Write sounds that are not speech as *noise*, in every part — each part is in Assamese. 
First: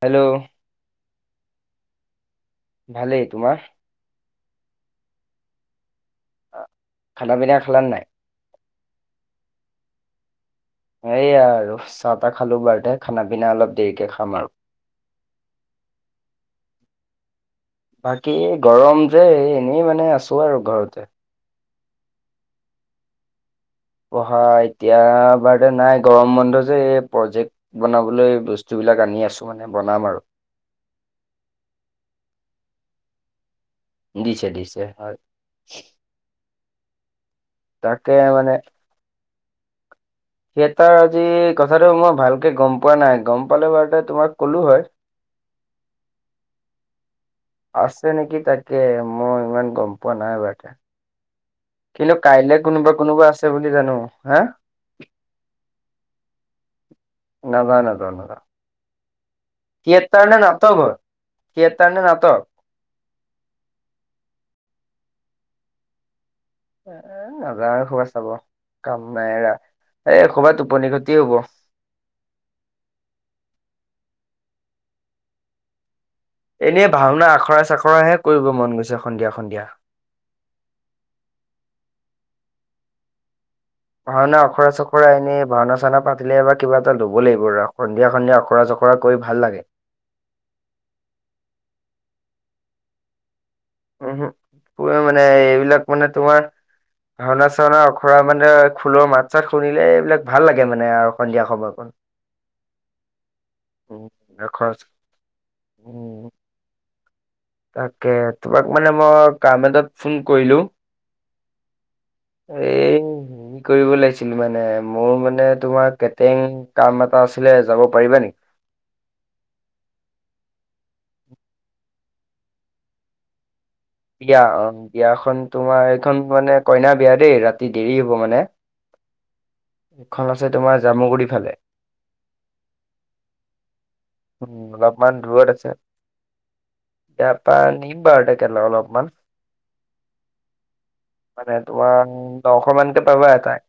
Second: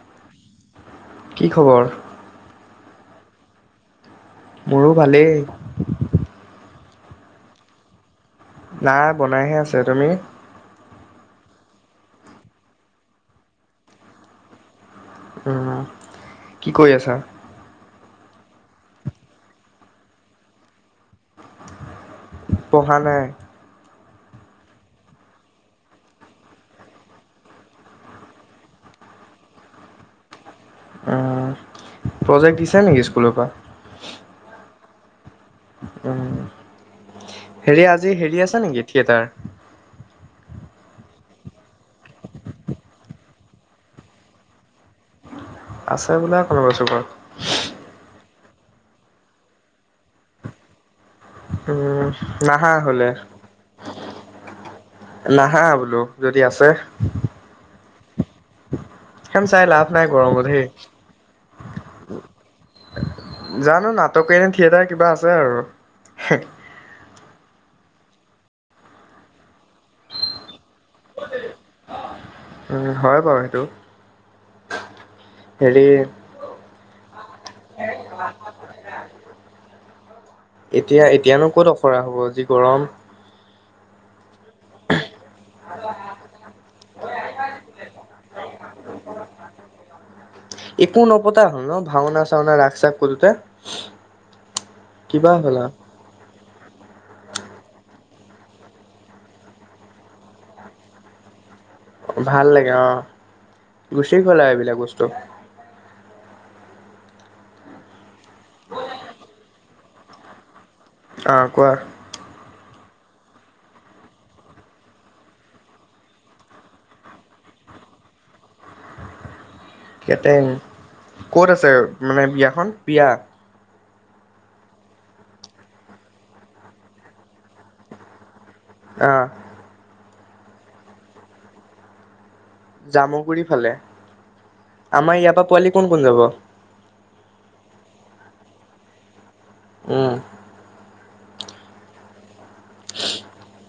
হেল্ল' কি খবৰ? ভালেই, তোমাৰ? মোৰো ভালেই খানা পিনা খালা নাই? নাই বনাইহে আছে তুমি সেয়া আৰু চাহ তাহ খালো বাৰুতে খানা পিনা অলপ দেৰিকে খাম আৰু উম কি কৰি আছা। বাকী গৰম যে এই এনেই মানে আছো আৰু ঘৰতে পহা নাই। পহা এতিয়া বাৰ নাই গৰম বন্ধ যে এই প্ৰজেক্ট বনাবলৈ বস্তু বিলা এইবিলাক আনি আছো মানে বনাম আৰু উম প্ৰজেক্ট দিছে নেকি স্কুলৰ পৰা দিছে দিছে হয়। উম, হেৰি তাকে আজি হেৰি আছে নেকি থিয়েটাৰ থিয়েতাৰ আজি কথাটো মই ভালকে গম পোৱা নাই গম পালে বাৰু তোমাক কলো হয়। আছে বোলা কৰ *unintelligible* কৈছ ঘৰত আছে নেকি তাকে মই ইমান গম পোৱা নাই বাকে উম, কিন্তু কাইলে নাহা কোনোবা হ'লে। কোনোবা আছে বুলি জানো হা নাহা বোলো যদি আছে। নাজাও নাজাও নাজাও। এইখন চাই লাভ নাই গৰমত সেই থিয়েটাৰ নে নাটক জানো নাটক নে থিয়েটাৰ কিবা আছে। সেটোৱে আৰু এ নাজাও আখৰা চাব কাম নাই এৰা এ খবাত টোপনি ক্ষতি হ'ব। উম হয় বাৰু সেইটো হেৰি এনেই ভাওনা আখৰা চাখৰাহে কৰিব মন গৈছে সন্ধিয়া সন্ধিয়া এতিয়া এতিয়ানো ক'ত আখৰা হ'ব যি গৰম ভাওনা আখৰা চখৰা এনেই ভাওনা চাওনা পাতিলে এবাৰ কিবা এটা ল'ব লাগিব আৰু সন্ধিয়া সন্ধিয়া আখৰা চখ ৰাকৈ ভাল লাগে একো নপতা হল ন ভাওনা চাওনা ৰাখ চাখ কৰোতে উহো পুৰা মানে কিবা হ'লা? এইবিলাক মানে তোমাৰ ভাওনা চাওনা অখৰা মানে খোলৰ মাত চাত শুনিলে এইবিলাক ভাল লাগে মানে আৰু সন্ধিয়া সময়ত ভাল লাগে অ উম গুচি গল আৰু আখৰা এইবিলাক বস্তু উম তাকে তোমাক মানে মই কাম এটাত ফোন কৰিলো অ কোৱা *unintelligible* কৰিব লাগিছিল মানে মোৰ মানে তোমাৰ কেটেং কাম এটা আছিলে যাব পাৰিবা নি কেটেং কত আছে মানে বিয়াখন বিয়া বিয়া অ বিয়াখন তোমাৰ এইখন মানে কইনা বিয়া দেই ৰাতি দেৰি হ'ব মানে অ এইখন আছে তোমাৰ জামুগুৰি ফালে জামুগুৰি ফালে উম আমাৰ অলপমান ইয়াৰ পৰা দূৰত আছে পোৱালি কোন কোন যাব ইয়াৰ পা আনিম ঘৰতে খেলো অলপমান উম মানে তোমাৰ দশ মানকে পাবা এটা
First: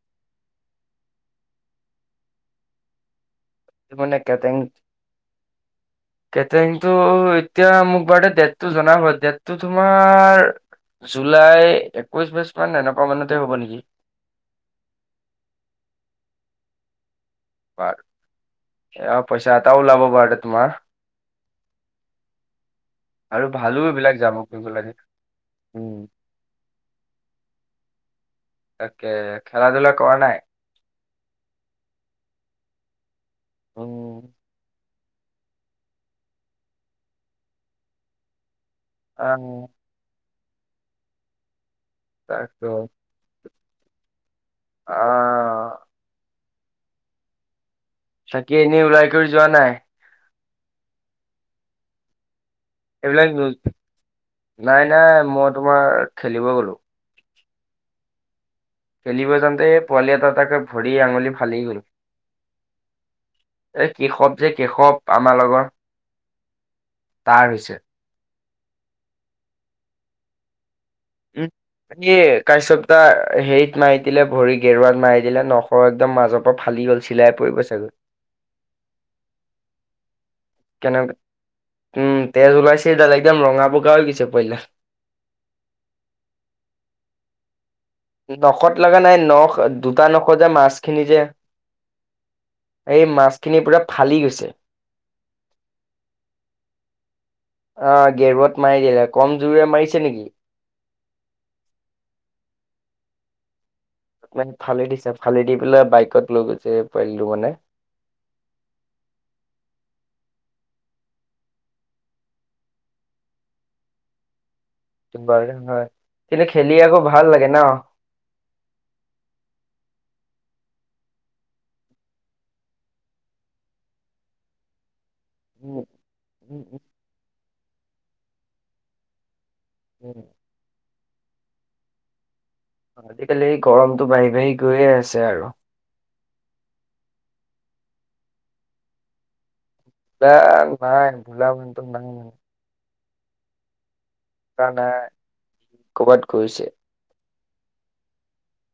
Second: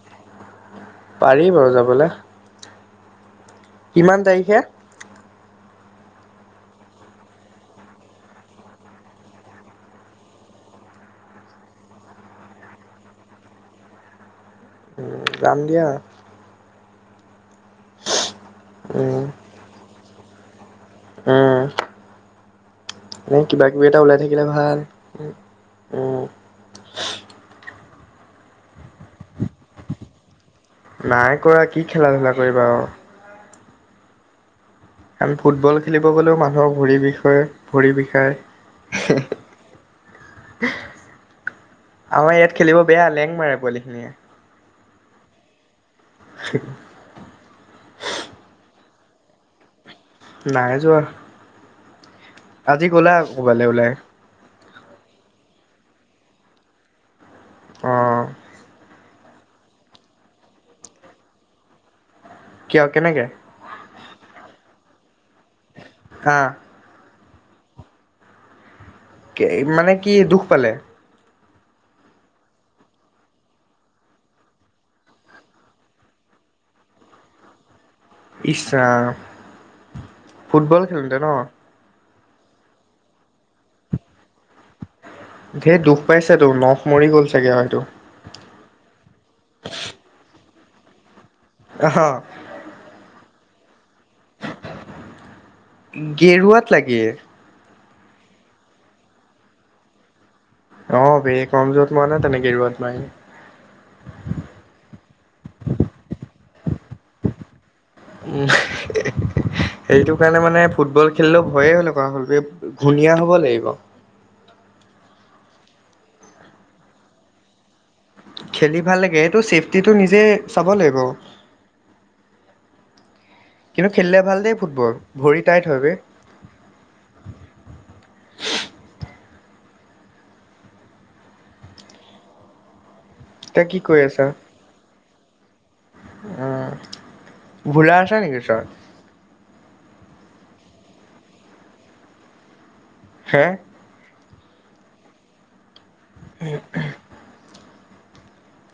পাৰি বাৰু যাবলে মানে কিমান কেতেং তাৰিখে *inaudible* কেটাৰিংটো এতিয়া মোক বাৰু দে ডেটটো জনাবা হয় ডেটটো তোমাৰ। জুলাই একৈশ বাইছ মান এনেকুৱা মানতে হ'ব নেকি। উম যাম দিয়া। উম বাৰ পইচাটাও ওলাব পাৰে তোমাৰ। উম। এনে আৰু কিবা ভালো কিবি এটা ওলাই এইবিলাক যাব থাকিলে কৰিব ভাল লাগে উম উম, ওম। তাকে খেলা ধূলা কৰা নাই। নাই কৰা কি খেলা ধূলা কৰিবা আৰু ওম। আমি ফুটবল খেলিব গ'লেও মানুহৰ ভৰি বিষ ভৰি বিষায়। অ। আমাৰ ইয়াত তাকে খেলিব বেয়া লেং মাৰে পোৱালি খিনিয়ে। অ। হি। চাকি এনেই ওলাই কৰি যোৱা নাই। নাই যোৱা। আজি গ'লা এইবিলাক ক'বালৈ ওলাই। নাই নাই মই তোমাৰ খেলিব গলোঁ। অ। খেলিব যওঁতে এই পোৱালি এটা তাকে ভৰি আঙুলি ফালি গ'ল। কিয় কেনেকে এই কেশৱ যে কেশৱ আমাৰ লগৰ। অ। তাৰ হৈছে। মানে কি দুখ পালে। ওম। এই কাশ্যপ্তটা হেৰিত মাৰি দিলে ভৰি গেৰুৱাত মাৰি দিলে নখৰ একদম মাজত পৰা ফালি। কি হ'ল চিলাই পৰিব চাগৈ। ইচ ৰাম ফুটবল কেনে খেলোতে ন। উম তেজ ওলাইছেডাল একদম ৰঙা বগা হৈ গৈছে পোৱালীটা। ধেৰ দুখ পাইছে তোৰ নখ মৰি গ'ল চাগে হয়তো। নখত লগা নাই নখ দুটা নখত যে মাছখিনি যে। আহ এই মাছখিনি পুৰা। ফালি গৈছে। গেৰুৱাত লাগে। অ গেৰুৱাত মাৰি দিলে কম জোৰে মাৰিছে নেকি। অ বে কম জোৰত মৰা নাই তেনেকে গিৰুৱাত নাই। মানে ফালেদিছে ফালে দি পেলাই বাইকত লৈ গৈছে পোৱালীটো মানে। উম হি হি। সেইটো কাৰণে মানে ফুটবল খেলিলেও ভয়ে হ'ল আকৌ হল ধুনীয়া হব লাগিব। বাৰধান হয় কিন্তু খেলি আকৌ ভাল লাগে ন। খেলি ভাল লাগে এইটো চেফটিটো নিজে চাব লাগিব। কিন্তু খেলিলে ভাল দেই ফুটবল ভৰি টাইট উম, হয়গৈ। উম, উম, *unintelligible* উম। আজিকালি এই তই কি কৰি গৰমতটো আছা বাঢ়ি বাঢ়ি গৈয়ে আছে আৰু। উম ভুলাছা নেকি ওচৰত। নাই ভাই ভোলা মানুহ টো নাই। হে। ভোলা নাই ক'বাত গৈছে।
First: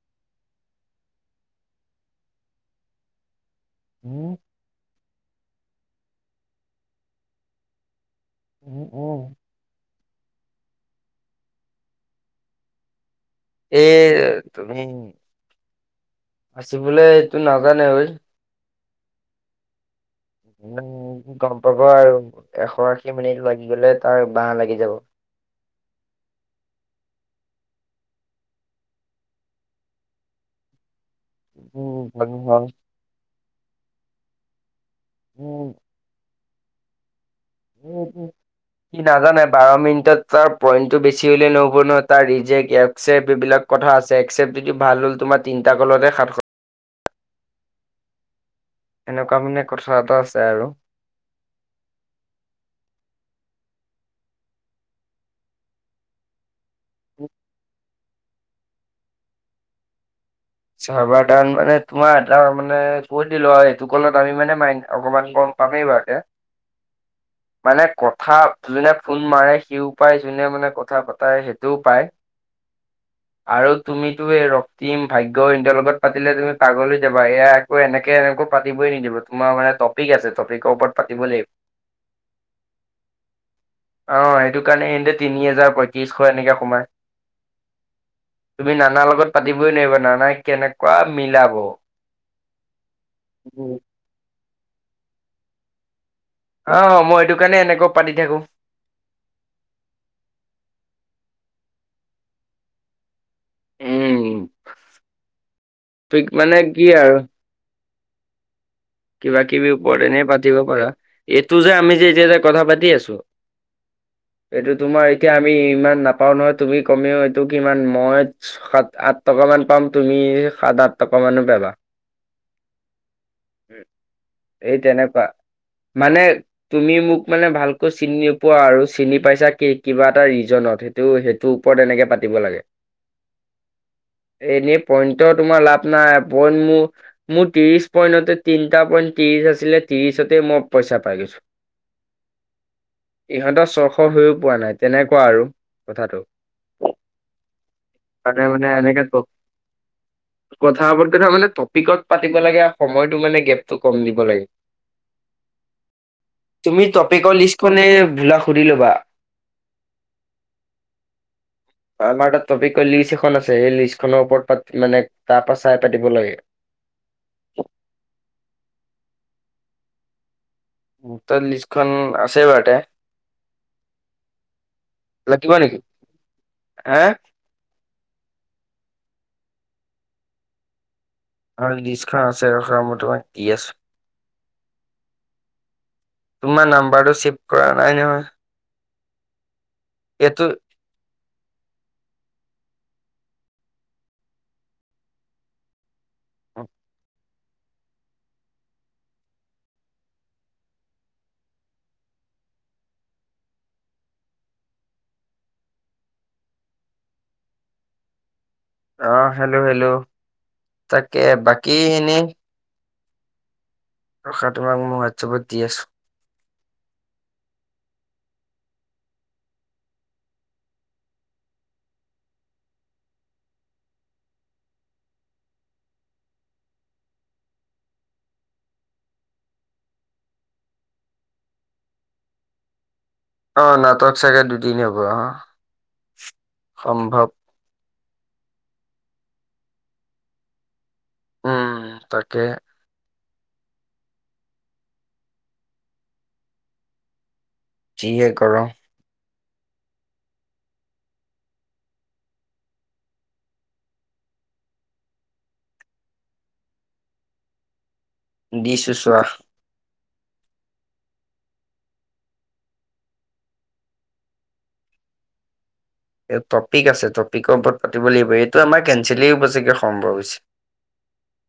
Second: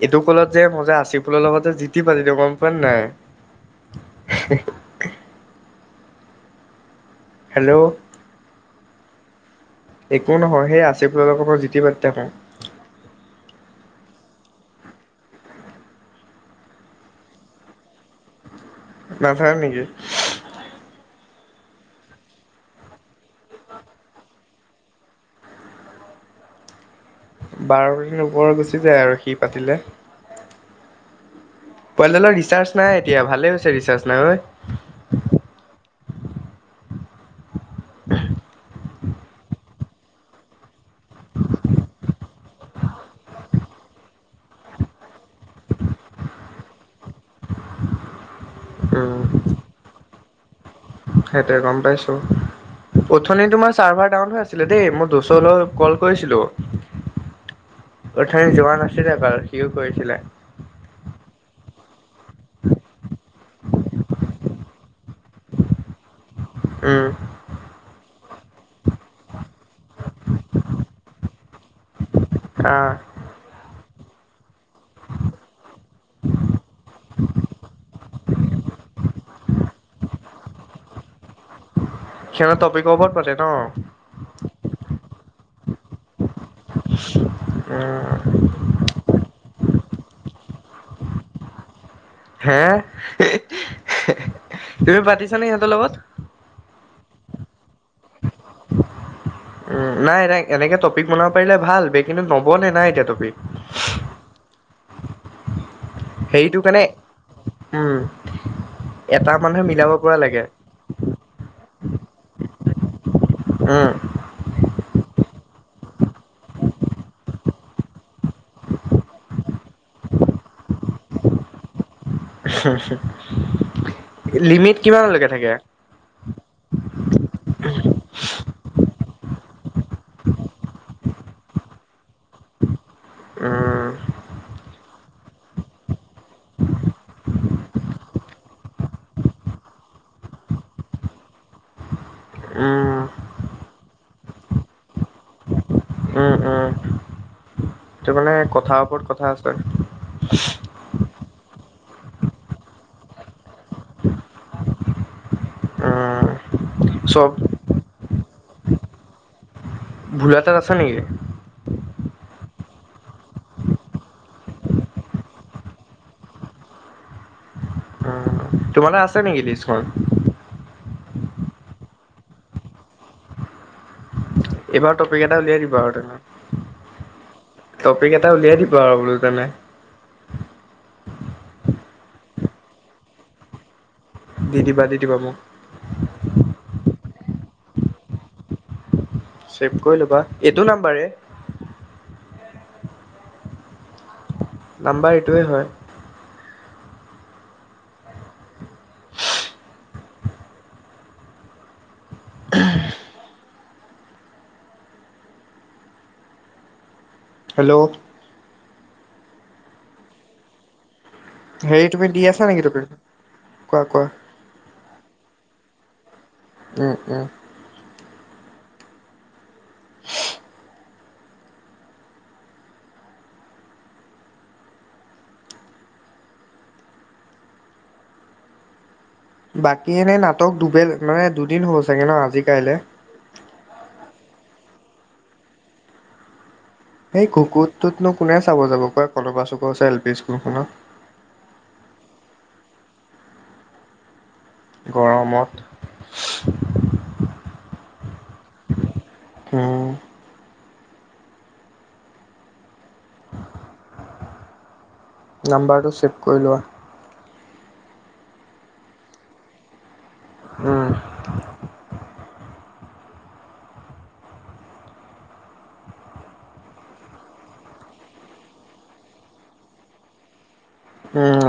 এইটো কলত যে মই যে আচিফুলৰ লগত যে জি তি পাতা দিওঁ গম পোৱা নে নাই। উম *unintelligible* হেল্ল' উম উম একো নহয় সেই আছে বোনালোকৰ মই জিতি এই তুমি নাচিবলৈ এইটো নাজানা ঐ নাজানে নেকি গম পাব আৰু এশ আশী মিনিট লাগি গলে তাৰ বাঁহ লাগি যাব *inaudible* বাৰ মিনিট ওপৰৰ গুচি যায় আৰু সি পাতিলে উম, পোৱালী ভাল দালৰ ভাল। ৰিচাৰ্জ নাই এতিয়া ভালে হৈছে ৰিচাৰ্জ নাই ঐ উম উম উম সি নাজানে বাৰ মিনিটত তাৰ পইণ্টটো বেছি হ'লে নহ'ব ন তাৰ ৰিজেক্ট একচেক্ট এইবিলাক কথা আছে একচেপ্ত যদি ভাল হ'ল তোমাৰ তিনিটা কলতে সাতশ *unintelligible* উম এনেকুৱা মানে কথা এটা আছে আৰু সেইটোৱে গম পাইছোঁ প্ৰথম তোমাৰ চাৰ্ভাৰ ডাউন হৈ আছিলে দেই মই দচৰ ল কল কৰিছিলো অথনি যোৱা নাছিলে কৰোলে সিও কৰিছিলে চাৰ্ভাৰ দান মানে তোমাৰ এটা মানে সেইটো কলত আমি মানে মাই অকণমান গম পামেই বাৰু উম মানে কথা যোনে ফোন মাৰে সিও পায় যোনে মানে কথা পাতাই সেইটোও পায় আ আৰু তুমিতো এই ৰক্তিম ভাগ্য ইটৰ লগত পাতিলে তুমি পাগল এয়া একৌ এনেকে এনেকো পাতিই নিদিব তোমাৰ মানে টপিক আছে টপিকৰ ওপৰত পাতিব লাগিব। সিহঁতৰ টপিকৰ ওপৰত পাতে ন? অ সেইটো কাৰণে এনে তিনি হাজাৰ পয়ত্ৰিশ এনেকে উম তুমি নানা লগত পাতি বই লাগিব নানাই কেনেকুৱা মিলাব হে তুমি পাতিছানে সিহঁতৰ লগত অ মই সেইটো কাৰণে এনেকৈ পাতি থাকো উম নাই এ এনেকে টপিক বনাব পাৰিলে ভাল বে কিন্তু নবনে না এতিয়া টপিক *unintelligible* পিক সেইটো মানে কাৰণে কি আৰু উম, এটা কিবা মানুহে কিবি মিলাব ওপৰত পৰা এনেই লাগে পাতিব পাৰা এইটো যে আমি যে এতিয়া কথা পাতি আছো উম এইটো তোমাৰ এতিয়া আমি ইমান নাপাওঁ নহয় তুমি কমেও এইটো কি ইমান মই সাত আঠ টকা মান পাম তুমি সাত আঠ টকা মানো পাবা *unintelligible* এই লিমিট তেনেকুৱা কিমানলৈকে থাকে মানে তুমি মোক মানে ভালকৈ চিনি নোপোৱা আৰু চিনি পাইছা কিবা এটা ৰিজনত সেইটো সেইটোৰ ওপৰত এনেকে পাতিব লাগে উম এনেই পইণ্টৰ তোমাৰ লাভ নাই পইন্ট মোৰ মোৰ ত্ৰিশ পইন্টতে তিনিটা পইণ্ট ত্ৰিশ আছিলে ত্ৰিশতে মই পইচা পাই গৈছো উম, ইহঁতৰ ছশ হৈও পোৱা নাই তেনেকুৱা আৰু কথাটো উ তাতে মানে এনেকে কওঁ আছে। কথা মানে টপিকত পাতিব লাগে সময়টো মানে গেপটো কম দিব লাগে উম তুমি চব টপিকৰ লিষ্টখনে ভোলাক সুধি ল'বা ভুল এটাত আছো নেকি। আমাৰ এটা টপিক লিষ্ট এখন আছে সেই লিষ্ট খনৰ ওপৰত মানে তাৰ পৰা চাই পাতিব লাগে অ তোমালে আছে নেকি তিছখন। তাত লিষ্টখন আছে বাৰু তে। এইবাৰ টপিক এটা উলিয়াই দিব আৰু তেনে হা? টপিক এটা উলিয়াই দিব আৰু বোলো তেনে আৰু লিষ্টখন আছে ৰখ ম তোমাক দি আছো দি দিবা দি দিবা মোক নম্বৰটো ছেভ কৰা নাই নহয় ছেভ কৰি ল'বা এইটো নাম্বাৰে। নাম্বাৰ এইটোৱেই হয়। অ হেল্ল' অ হেল্লো হেল্লো তাকে বাকী হেৰি তুমি দি এনেই আছা নেকি টপিক? কোৱা কোৱা তোমাক মই হোৱাটছএপত দি আছো উম উম। বাকী এনে নাটক দুবেল মানে দুদিন হল চাগে ন আজি কাইলে। আহ নাটক চাগে দুদিন হ'ব আহ। সেই কুকুত টোতনো কোনে চাব যাব ক কলা চুক আছে এল পি স্কুলখনত। উম তাকে গৰমত যিহে গৰম। হম। নাম্বাৰটো ছেভ কৰি লোৱা। দিছোঁ চোৱাহ উম। এই টপিক আছে টপিকৰ ওপৰত পাতিব লাগিব এইটো আমাৰ কেনচেলে হব চাগে সম্ভৱ হৈছে।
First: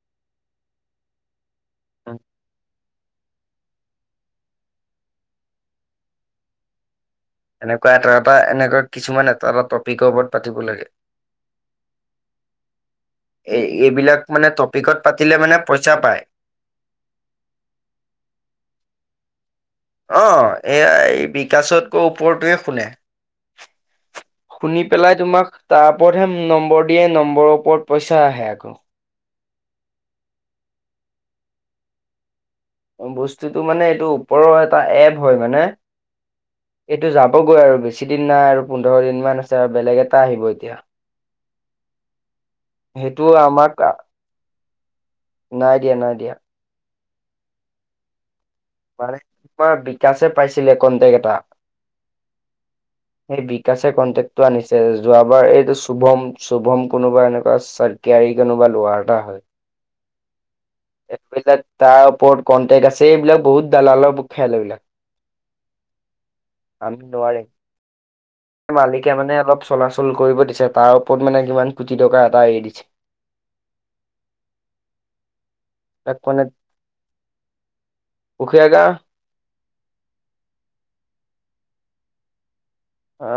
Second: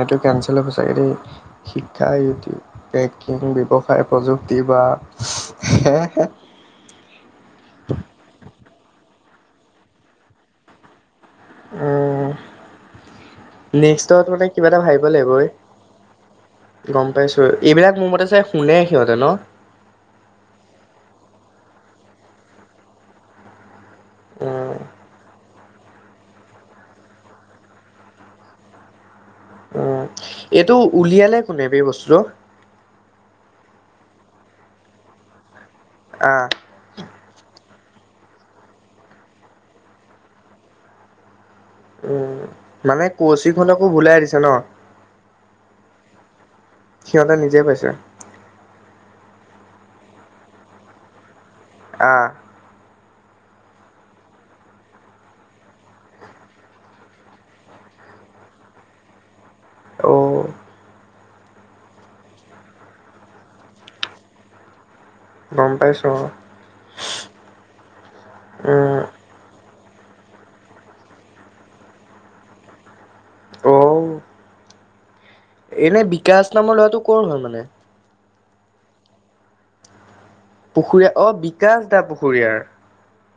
এইটো কেঞ্চেল হ'ব চাগে দেই শিক্ষা উম, ইউটি পেকিং ব্যৱ প্ৰযুক্তি বা এনেকুৱা এটা এটা এনেকুৱা কিছুমান এটা এটা টপিকৰ ওপৰত পাতিব লাগে। উম এই নেক্সট এইবিলাক ত মানে কিবা এটা টপিকত ভাবিব পাতিলে লাগিবই মানে পইচা পায়। ৰে গম পাইছো এইবিলাক মোৰ মতে যে শুনে সিহঁতে ন। অ এইয়া এই বিকাশতকৈ ওপৰটোৱে শুনে। উম শুনি পেলাই তোমাক। তাৰ ওপৰতহে নম্বৰ দিয়ে নম্বৰৰ ওপৰত পইচা আহে আকৌ। উম এইটো উলিয়ালে কোনে বে বস্তুটো। বস্তুটো মানে এইটো ওপৰৰ এটা এপ হয় মানে আহ এইটো যাবগৈ আৰু বেছি বেছি দিন নাই আৰু পোন্ধৰ দিন মান আছে আৰু বেলেগ এটা আহিব এতিয়া। উ মানে সেইটো আমাক কচিকহত কো ওলাই দিছে ন। নাই দিয়া নাই দিয়া। সিহঁতে নিজে পাইছে। মানে তোমাৰ বিকাশে পাইছিলে কনটেক এটা আহ স বিকাশে কনটেকটো আনিছে যোৱাবাৰ এইটো শুভম শুভম কোনোবা এনেকুৱা কেয়াৰি কোনোবা লোৱাৰ এটা হয়। অ' এইবিলাক তাৰ ওপৰত কণ্টেক্ট আছে এইবিলাক বহুত দালালৰ খেল এইবিলাক। গম পাইছোঁ অ'। আমি নোৱাৰি উম, মালিকে মানে অলপ চলাচল কৰিব দিছে তাৰ ওপৰত মানে কিমান কোটি টকা এটা এৰি দিছে। অ এনে তাক মানে বিকাশ নামৰ ল'ৰাটো কৰ হয় মানে। পুখুৰীয়া পুখুৰীয়া অ বিকাশ দা পুখুৰীয়াৰ। অ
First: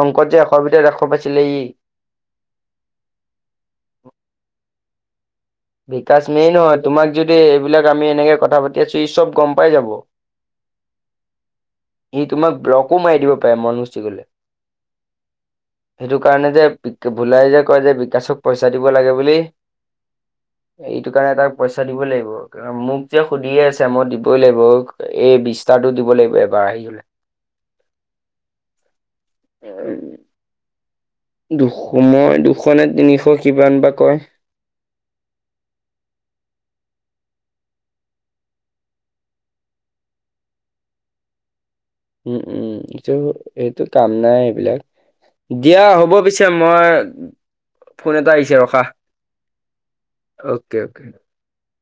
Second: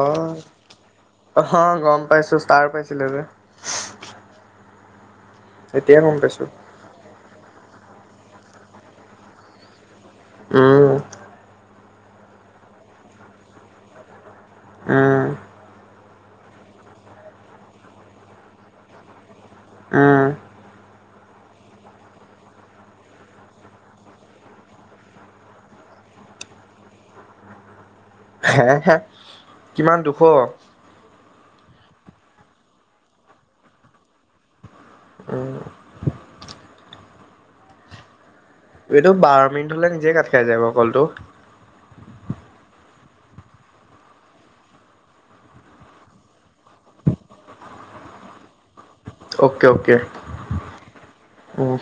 অংকত যে এশবিধখ আহ গম পাইছো ষ্টাৰ পাইছিলে যে এতিয়া গম বিকাশ পাইছোঁ। মেইন হয় তোমাক যদি এইবিলাক আমি এনেকে কথা পাতি আছো ই চব গম পাই যাব। উম সি তোমাক ব্লকো মাৰি দিব পাৰে মনচি গলে, উম সেইটো কাৰণে যে ভোলাই কয় যে বিকাশক পইচা দিব লাগে বুলি হম এইটো কাৰণে তাক পইচা দিব লাগিব মোক যে সুধিয়ে আছে মই দিবই লাগিব এই বিশটা সিহঁতক দিব লাগিব এবাৰ আহি কিনে হে হে কিমান দুশ মই দুশ নে তিনিশ কিমান বা কয়? উম্ এইটো বাৰ মিনিট হলে নিজে কাট খাই যায় ক কলটো। উম উম এইটো এইটো কাম নাই এইবিলাক দিয়া হ'ব পিছে মই ফোন এটা আহিছে ৰখা। Okay okay okay okay. উম